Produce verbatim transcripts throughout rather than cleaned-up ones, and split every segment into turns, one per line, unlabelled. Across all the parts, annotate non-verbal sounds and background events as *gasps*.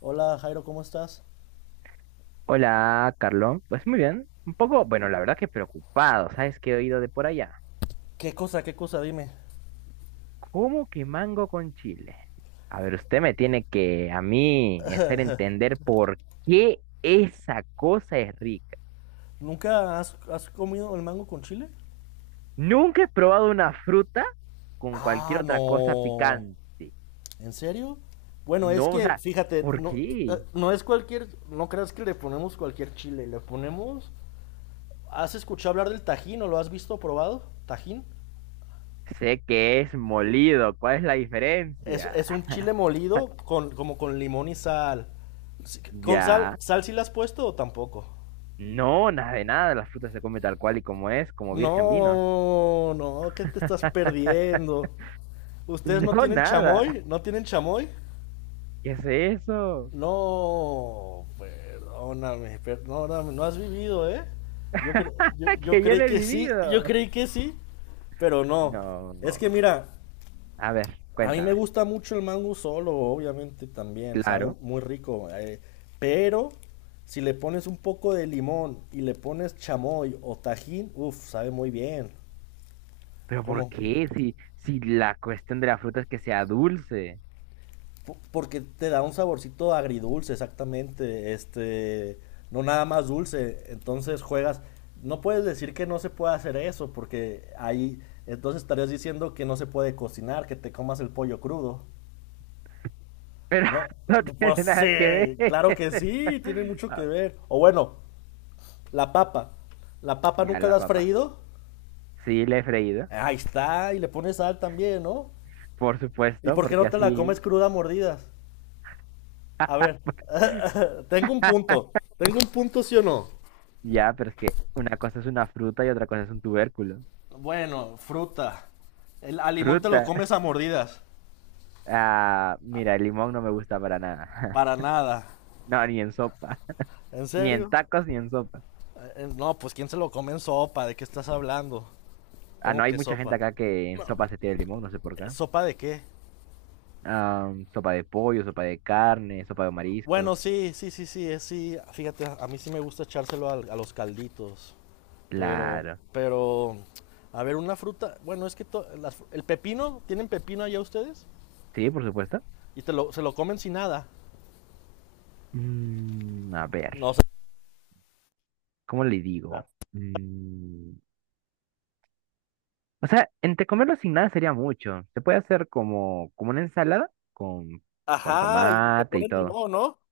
Hola Jairo, ¿cómo estás?
Hola, Carlos. Pues muy bien. Un poco, bueno, la verdad que preocupado. ¿Sabes qué he oído de por allá?
¿Qué cosa, qué cosa? Dime.
¿Cómo que mango con chile? A ver, usted me tiene que a mí hacer entender por qué esa cosa es rica.
¿Nunca has, has comido el mango con chile?
Nunca he probado una fruta con cualquier
Ah,
otra cosa
no.
picante.
¿En serio? Bueno, es
No, o
que,
sea,
fíjate,
¿por
no, eh,
qué?
no es cualquier, no creas que le ponemos cualquier chile, le ponemos... ¿Has escuchado hablar del tajín o lo has visto o probado? ¿Tajín?
Sé que es molido. ¿Cuál es la
Es,
diferencia?
es un chile molido con, como con limón y sal. Sí, ¿con sal,
Ya.
sal sí le has puesto o tampoco?
No, nada de nada. La fruta se come tal cual y como es, como virgen vino.
No, no, ¿qué te estás perdiendo? ¿Ustedes no
Yo
tienen
nada.
chamoy? ¿No tienen chamoy?
¿Qué es eso?
No, perdóname, perdóname, no no, no has vivido, ¿eh? Yo, cre- yo,
*laughs*
yo
Que yo
creí
no he
que sí, yo
vivido.
creí que sí, pero no.
No,
Es que
no.
mira,
A ver,
a mí me
cuéntame.
gusta mucho el mango solo, obviamente también, sabe
Claro.
muy rico, eh, pero si le pones un poco de limón y le pones chamoy o tajín, uff, sabe muy bien.
Pero ¿por
¿Cómo?
qué? Si, si la cuestión de la fruta es que sea dulce.
Porque te da un saborcito agridulce, exactamente, este, no nada más dulce, entonces juegas, no puedes decir que no se puede hacer eso, porque ahí, entonces estarías diciendo que no se puede cocinar, que te comas el pollo crudo,
Pero
¿no?
*laughs* no
Pues
tiene nada que ver.
sí, claro que
*laughs*
sí, tiene mucho que
Ah,
ver, o bueno, la papa, la papa
ya
nunca
la
la has
papa.
freído,
Sí, la he freído.
ahí está, y le pones sal también, ¿no?
Por
¿Y
supuesto,
por qué
porque
no te la comes
así.
cruda a mordidas? A ver,
*laughs*
*laughs* tengo un punto. Tengo un punto, sí o no.
Ya, pero es que una cosa es una fruta y otra cosa es un tubérculo.
Bueno, fruta. El, al limón te lo
Fruta. *laughs*
comes a mordidas.
Ah, mira, el limón no me gusta para nada.
Para
*laughs*
nada.
No, ni en sopa.
¿En
Ni en
serio?
tacos ni en sopa.
Eh, eh, No, pues ¿quién se lo come en sopa? ¿De qué estás hablando?
Ah, no,
¿Cómo
hay
que
mucha gente
sopa?
acá que en sopa se tira el limón, no sé por qué.
Eh, ¿Sopa de qué?
Ah, mm, sopa de pollo, sopa de carne, sopa de mariscos.
Bueno, sí, sí, sí, sí, eh, sí. Fíjate, a mí sí me gusta echárselo al- a, los calditos. Pero,
Claro.
pero, a ver, una fruta. Bueno, es que to- las fru- el pepino, ¿tienen pepino allá ustedes?
Sí, por supuesto.
Y te lo, se lo comen sin nada.
Mm, a ver,
No,
¿cómo le digo? Mm, o sea, entre comerlo sin nada sería mucho. Se puede hacer como, como una ensalada con, con
ajá, y le
tomate y
ponen
todo.
limón, ¿no?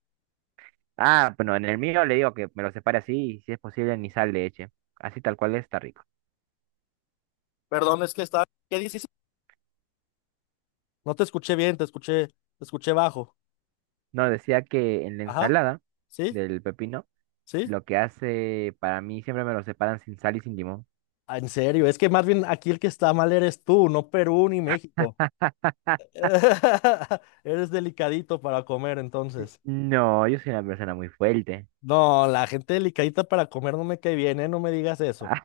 Ah, bueno, en el mío le digo que me lo separe así y si es posible ni sal le eche. Así tal cual está rico.
Perdón, es que está. ¿Qué dices? No te escuché bien, te escuché, te escuché bajo.
No, decía que en la
Ajá.
ensalada
¿Sí?
del pepino
¿Sí?
lo que hace, para mí siempre me lo separan sin sal y sin limón.
Ah, en serio, es que más bien aquí el que está mal eres tú, no Perú ni México. *laughs* Eres delicadito para comer,
Sí.
entonces.
No, yo soy una persona muy fuerte.
No, la gente delicadita para comer no me cae bien, ¿eh? No me digas eso.
Ah,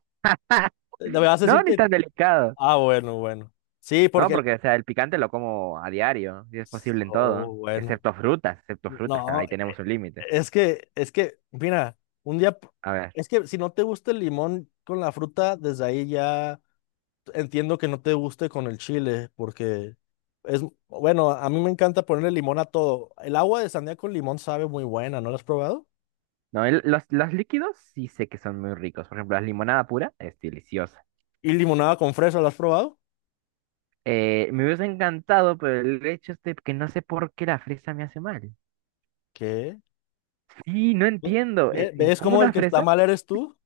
Eh, Me
*laughs*
vas a decir
no, ni
que...
tan delicado.
Ah, bueno, bueno. Sí,
No,
porque... el-
porque o sea, el picante lo como a diario, si es posible en todo,
Oh, bueno.
excepto frutas, excepto frutas, claro,
No.
ahí tenemos un límite.
Es que, es que, mira, un día, p-
A ver,
es que si no te gusta el limón con la fruta, desde ahí ya entiendo que no te guste con el chile, porque es, bueno, a mí me encanta ponerle limón a todo. El agua de sandía con limón sabe muy buena, ¿no la has probado?
no, el- los, los líquidos sí sé que son muy ricos. Por ejemplo, la limonada pura es deliciosa.
Y limonada con fresa, ¿la has probado?
Eh, me hubiese encantado, pero el hecho es de que no sé por qué la fresa me hace mal.
¿Qué?
Sí, no
Ve-
entiendo.
ve-
eh, eh,
¿Ves
¿Cómo
cómo el
una
que está
fresa?
mal eres tú?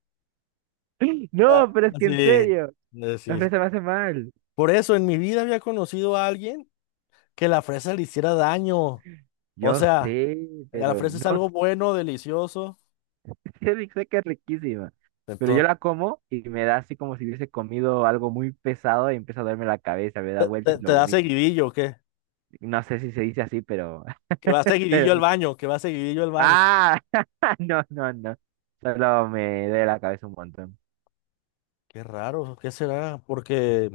*gasps*
Ah,
No, pero es que
sí,
en
eh,
serio, la
sí.
fresa me hace mal.
Por eso en mi vida había conocido a alguien que la fresa le hiciera daño. O
Yo
sea...
sé,
La
pero
fresa es
no sé,
algo bueno, delicioso.
*laughs* sé que es riquísima. Pero yo
Entonces,
la como y me da así como si hubiese comido algo muy pesado y empieza a darme la cabeza, me da vueltas
te,
y
te
lo
da
vomito.
seguidillo, o ¿qué?
No sé si se dice así, pero...
Que va
*laughs* pero...
seguidillo al
no.
baño, que va seguidillo al baño.
Ah, *laughs* no, no, no. Solo me duele la cabeza un montón.
Qué raro, ¿qué será? Porque,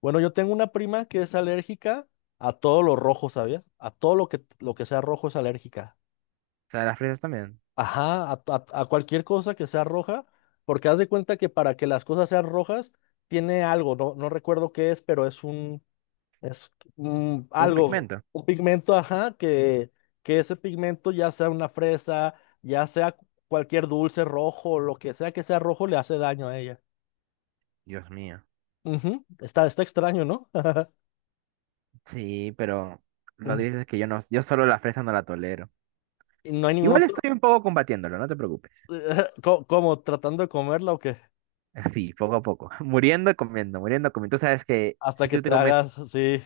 bueno, yo tengo una prima que es alérgica a todo lo rojo, ¿sabías? A todo lo que, lo que sea rojo es alérgica.
O sea, las fresas también.
Ajá, a, a- a cualquier cosa que sea roja, porque haz de cuenta que para que las cosas sean rojas, tiene algo, no, no recuerdo qué es, pero es un. Es mm,
Un
algo,
pigmento.
un pigmento, ajá, que, que ese pigmento ya sea una fresa, ya sea cualquier dulce rojo, lo que sea que sea rojo, le hace daño a ella.
Dios mío.
Ujú, Está, está extraño, ¿no? *laughs*
Sí, pero lo
Mm,
dices que yo no, yo solo la fresa no la tolero.
y no hay ningún
Igual
otro,
estoy un poco combatiéndolo, no te preocupes.
*laughs* co- como tratando de comerla o qué,
Sí, poco a poco. *laughs* Muriendo, comiendo, muriendo, comiendo. Tú sabes que
hasta
si
que
tú te
te
comes,
hagas, sí,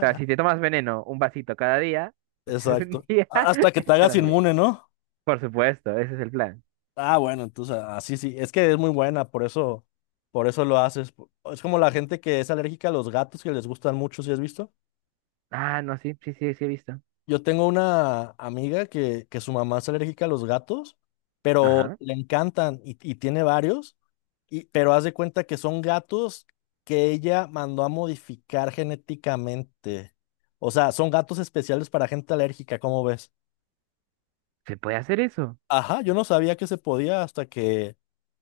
o sea, si te tomas veneno un vasito cada día, pues *laughs* algún
exacto,
día
A- hasta que te hagas
estarás bien.
inmune, ¿no?
Por supuesto, ese es el plan.
Ah, bueno, entonces así sí, sí, es que es muy buena, por eso, por eso lo haces. po- Es como la gente que es alérgica a los gatos que les gustan mucho, ¿si has visto?
Ah, no, sí, sí, sí, sí he visto.
Yo tengo una amiga que, que su mamá es alérgica a los gatos, pero
Ajá.
le encantan y, y tiene varios, y, pero haz de cuenta que son gatos que ella mandó a modificar genéticamente. O sea, son gatos especiales para gente alérgica, ¿cómo ves?
¿Se puede hacer eso?
Ajá, yo no sabía que se podía hasta que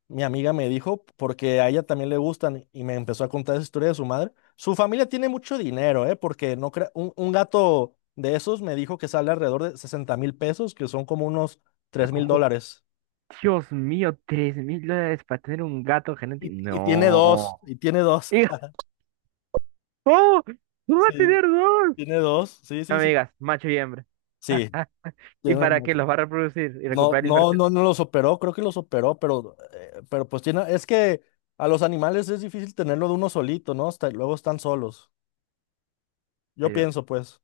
mi amiga me dijo, porque a ella también le gustan, y me empezó a contar esa historia de su madre. Su familia tiene mucho dinero, ¿eh? Porque no crea- un, un gato de esos me dijo que sale alrededor de sesenta mil pesos, que son como unos
*laughs*
tres mil
Oh,
dólares.
Dios mío, tres mil dólares para tener un gato genético.
Y, y tiene dos,
No.
y tiene
*laughs*
dos.
Y,
*laughs*
¡oh! ¡No va a
Sí,
tener dos!
tiene dos, sí,
No
sí,
me
sí.
digas, macho y hembra.
Sí,
¿Y
tiene
para
más.
qué los va a reproducir y
No,
recuperar la
no,
inversión?
no, no los operó, creo que los operó, pero, eh, pero pues tiene, es que a los animales es difícil tenerlo de uno solito, ¿no? Hasta, luego están solos. Yo
Pero,
pienso, pues,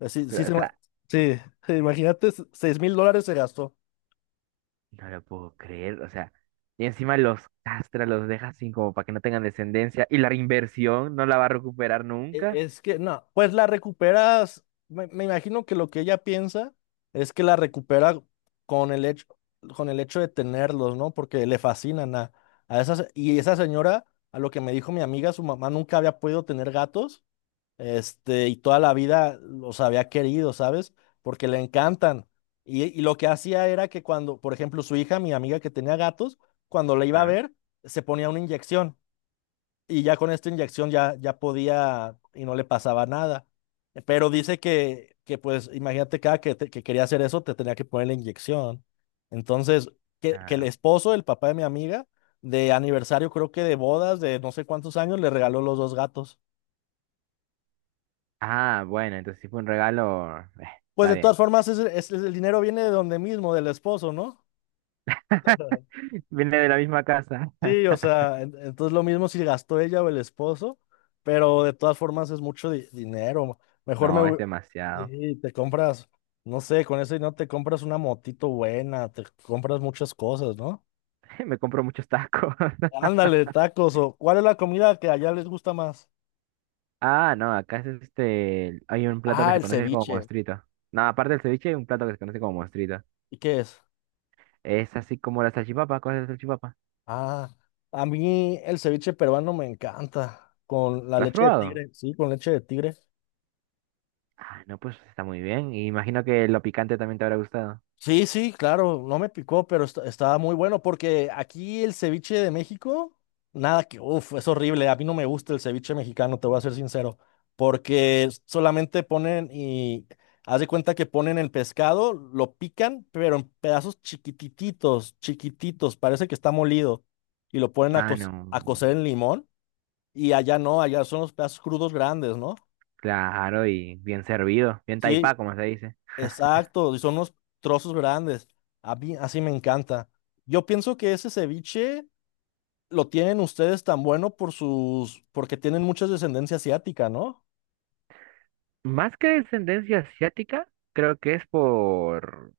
eh, sí, sí,
pero, o
se ma-
sea,
sí, *laughs* imagínate, seis mil dólares se gastó.
no lo puedo creer. O sea, y encima los castra, los deja sin como para que no tengan descendencia. Y la inversión no la va a recuperar
E-
nunca.
es que, no, pues la recuperas, me, me imagino que lo que ella piensa es que la recupera con el hecho, con el hecho de tenerlos, ¿no? Porque le fascinan a, a esas, y esa señora, a lo que me dijo mi amiga, su mamá nunca había podido tener gatos. Este, y toda la vida los había querido, ¿sabes? Porque le encantan. Y, y lo que hacía era que cuando, por ejemplo, su hija, mi amiga que tenía gatos, cuando la iba a
Claro,
ver, se ponía una inyección. Y ya con esta inyección ya, ya podía y no le pasaba nada. Pero dice que, que pues, imagínate, cada que, te- que quería hacer eso, te tenía que poner la inyección. Entonces, que, que el
claro.
esposo, el papá de mi amiga, de aniversario, creo que de bodas, de no sé cuántos años, le regaló los dos gatos.
Ah, bueno, entonces si fue un regalo, eh,
Pues
está
de todas
bien.
formas, es, es- el dinero viene de donde mismo, del esposo, ¿no?
*laughs* Viene de la misma casa.
Sí, o sea, en- entonces lo mismo si gastó ella o el esposo, pero de todas formas es mucho di- dinero. Mejor me...
No, es
hu-
demasiado.
Sí, te compras, no sé, con ese dinero te compras una motito buena, te compras muchas cosas, ¿no?
*laughs* Me compro muchos tacos. *laughs*
Ándale, tacos, o ¿cuál es la comida que allá les gusta más?
Ah, no, acá es este. Hay un plato que
Ah,
se
el
conoce como
ceviche.
monstruito. No, aparte del ceviche, hay un plato que se conoce como monstruito.
¿Y qué es?
Es así como la salchipapa. ¿Cuál es la salchipapa?
Ah, a mí el ceviche peruano me encanta, con la
¿Lo has
leche de
probado?
tigre, sí, con leche de tigre.
Ah, no, pues está muy bien. Y imagino que lo picante también te habrá gustado.
Sí, sí, claro, no me picó, pero est- estaba muy bueno porque aquí el ceviche de México, nada que, uff, es horrible. A mí no me gusta el ceviche mexicano, te voy a ser sincero, porque solamente ponen y haz de cuenta que ponen el pescado, lo pican, pero en pedazos chiquititos, chiquititos, parece que está molido y lo ponen a,
Ah,
co-
no.
a cocer en limón y allá no, allá son los pedazos crudos grandes, ¿no?
Claro, y bien servido. Bien
Sí,
taipá, como se dice.
exacto, y son unos trozos grandes. A mí así me encanta. Yo pienso que ese ceviche lo tienen ustedes tan bueno por sus, porque tienen mucha descendencia asiática, ¿no?
Más que descendencia asiática, creo que es por...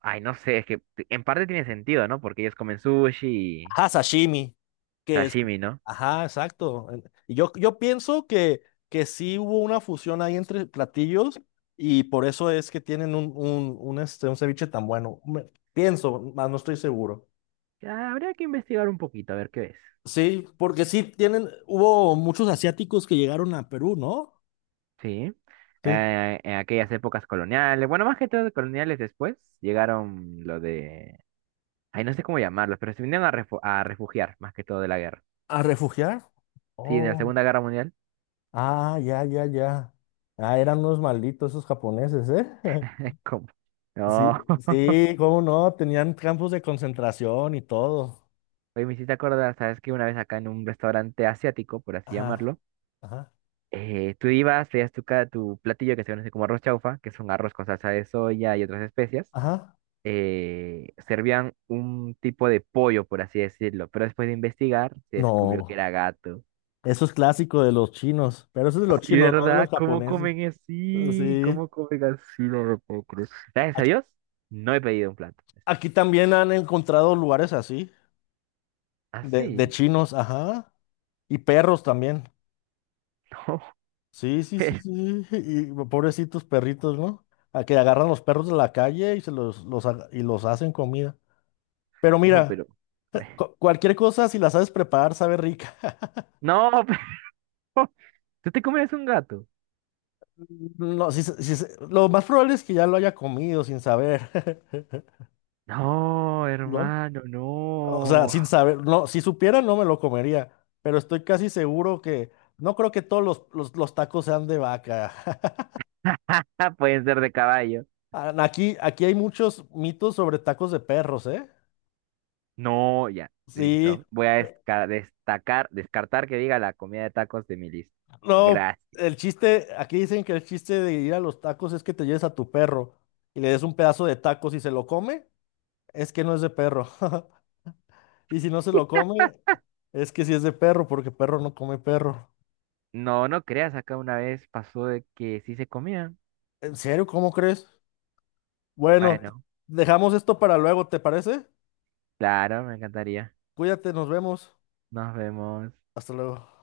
Ay, no sé, es que en parte tiene sentido, ¿no? Porque ellos comen sushi y
Ajá, sashimi, que es,
sashimi, ¿no?
ajá, exacto. En- Y yo, yo pienso que, que sí hubo una fusión ahí entre platillos y por eso es que tienen un, un, un, este, un ceviche tan bueno. Me- pienso, más no estoy seguro.
Ya, habría que investigar un poquito, a ver qué es.
Sí, porque sí tienen, hubo muchos asiáticos que llegaron a Perú, ¿no?
Sí.
Sí.
Eh, en aquellas épocas coloniales, bueno, más que todo coloniales después, llegaron lo de... Ay, no sé cómo llamarlos, pero se vinieron a, refu- a refugiar, más que todo de la guerra.
¿A refugiar?
Sí, en la
Oh,
Segunda Guerra Mundial.
ah, ya, ya, ya. Ah, eran unos malditos esos japoneses, ¿eh? *laughs*
*laughs* ¿Cómo?
Sí,
No. *laughs*
sí, cómo no, tenían campos de concentración y todo.
Oye, me hiciste acordar, ¿sabes que una vez acá en un restaurante asiático, por así
Ajá,
llamarlo,
ajá,
eh, tú ibas, te tu, ca- tu platillo que se conoce como arroz chaufa, que es un arroz con salsa de soya y otras especias.
ajá.
eh, servían un tipo de pollo, por así decirlo, pero después de investigar se descubrió que era
No,
gato.
eso es clásico de los chinos, pero eso es de los
Sí,
chinos, no de los
¿verdad? ¿Cómo
japoneses.
comen así?
Sí,
¿Cómo comen así? No lo puedo creer. Gracias a
aquí,
Dios, no he pedido un plato.
aquí también han encontrado lugares así, de, de
Así,
chinos, ajá, y perros también.
no,
Sí,
*laughs*
sí, sí,
pero,
sí, sí, y pobrecitos perritos, ¿no? A que agarran los perros de la calle y se los, los ha- y los hacen comida. Pero
no,
mira,
pero,
eh,
bueno.
cu- cualquier cosa, si la sabes preparar, sabe rica.
No, pero, *laughs* ¿tú te comes un gato?
No, si, se- si se- lo más probable es que ya lo haya comido sin saber, *laughs*
No,
¿no?
hermano,
O sea,
no.
sin saber, no, si supiera no me lo comería, pero estoy casi seguro que no creo que todos los, los, los tacos sean de vaca. *laughs*
*laughs* Pueden ser de caballo.
Ah, Aquí, aquí hay muchos mitos sobre tacos de perros, ¿eh?
No, ya,
Sí.
listo. Voy a desca- destacar, descartar que diga la comida de tacos de mi lista.
No,
Gracias.
el chiste, aquí dicen que el chiste de ir a los tacos es que te lleves a tu perro y le des un pedazo de tacos y se lo come, es que no es de perro. *laughs* Y si no se lo come, es que sí es de perro, porque perro no come perro.
No, no creas, acá una vez pasó de que sí se comían.
¿En serio? ¿Cómo crees? Bueno,
Bueno,
dejamos esto para luego, ¿te parece?
claro, me encantaría.
Cuídate, nos vemos.
Nos vemos.
Hasta luego.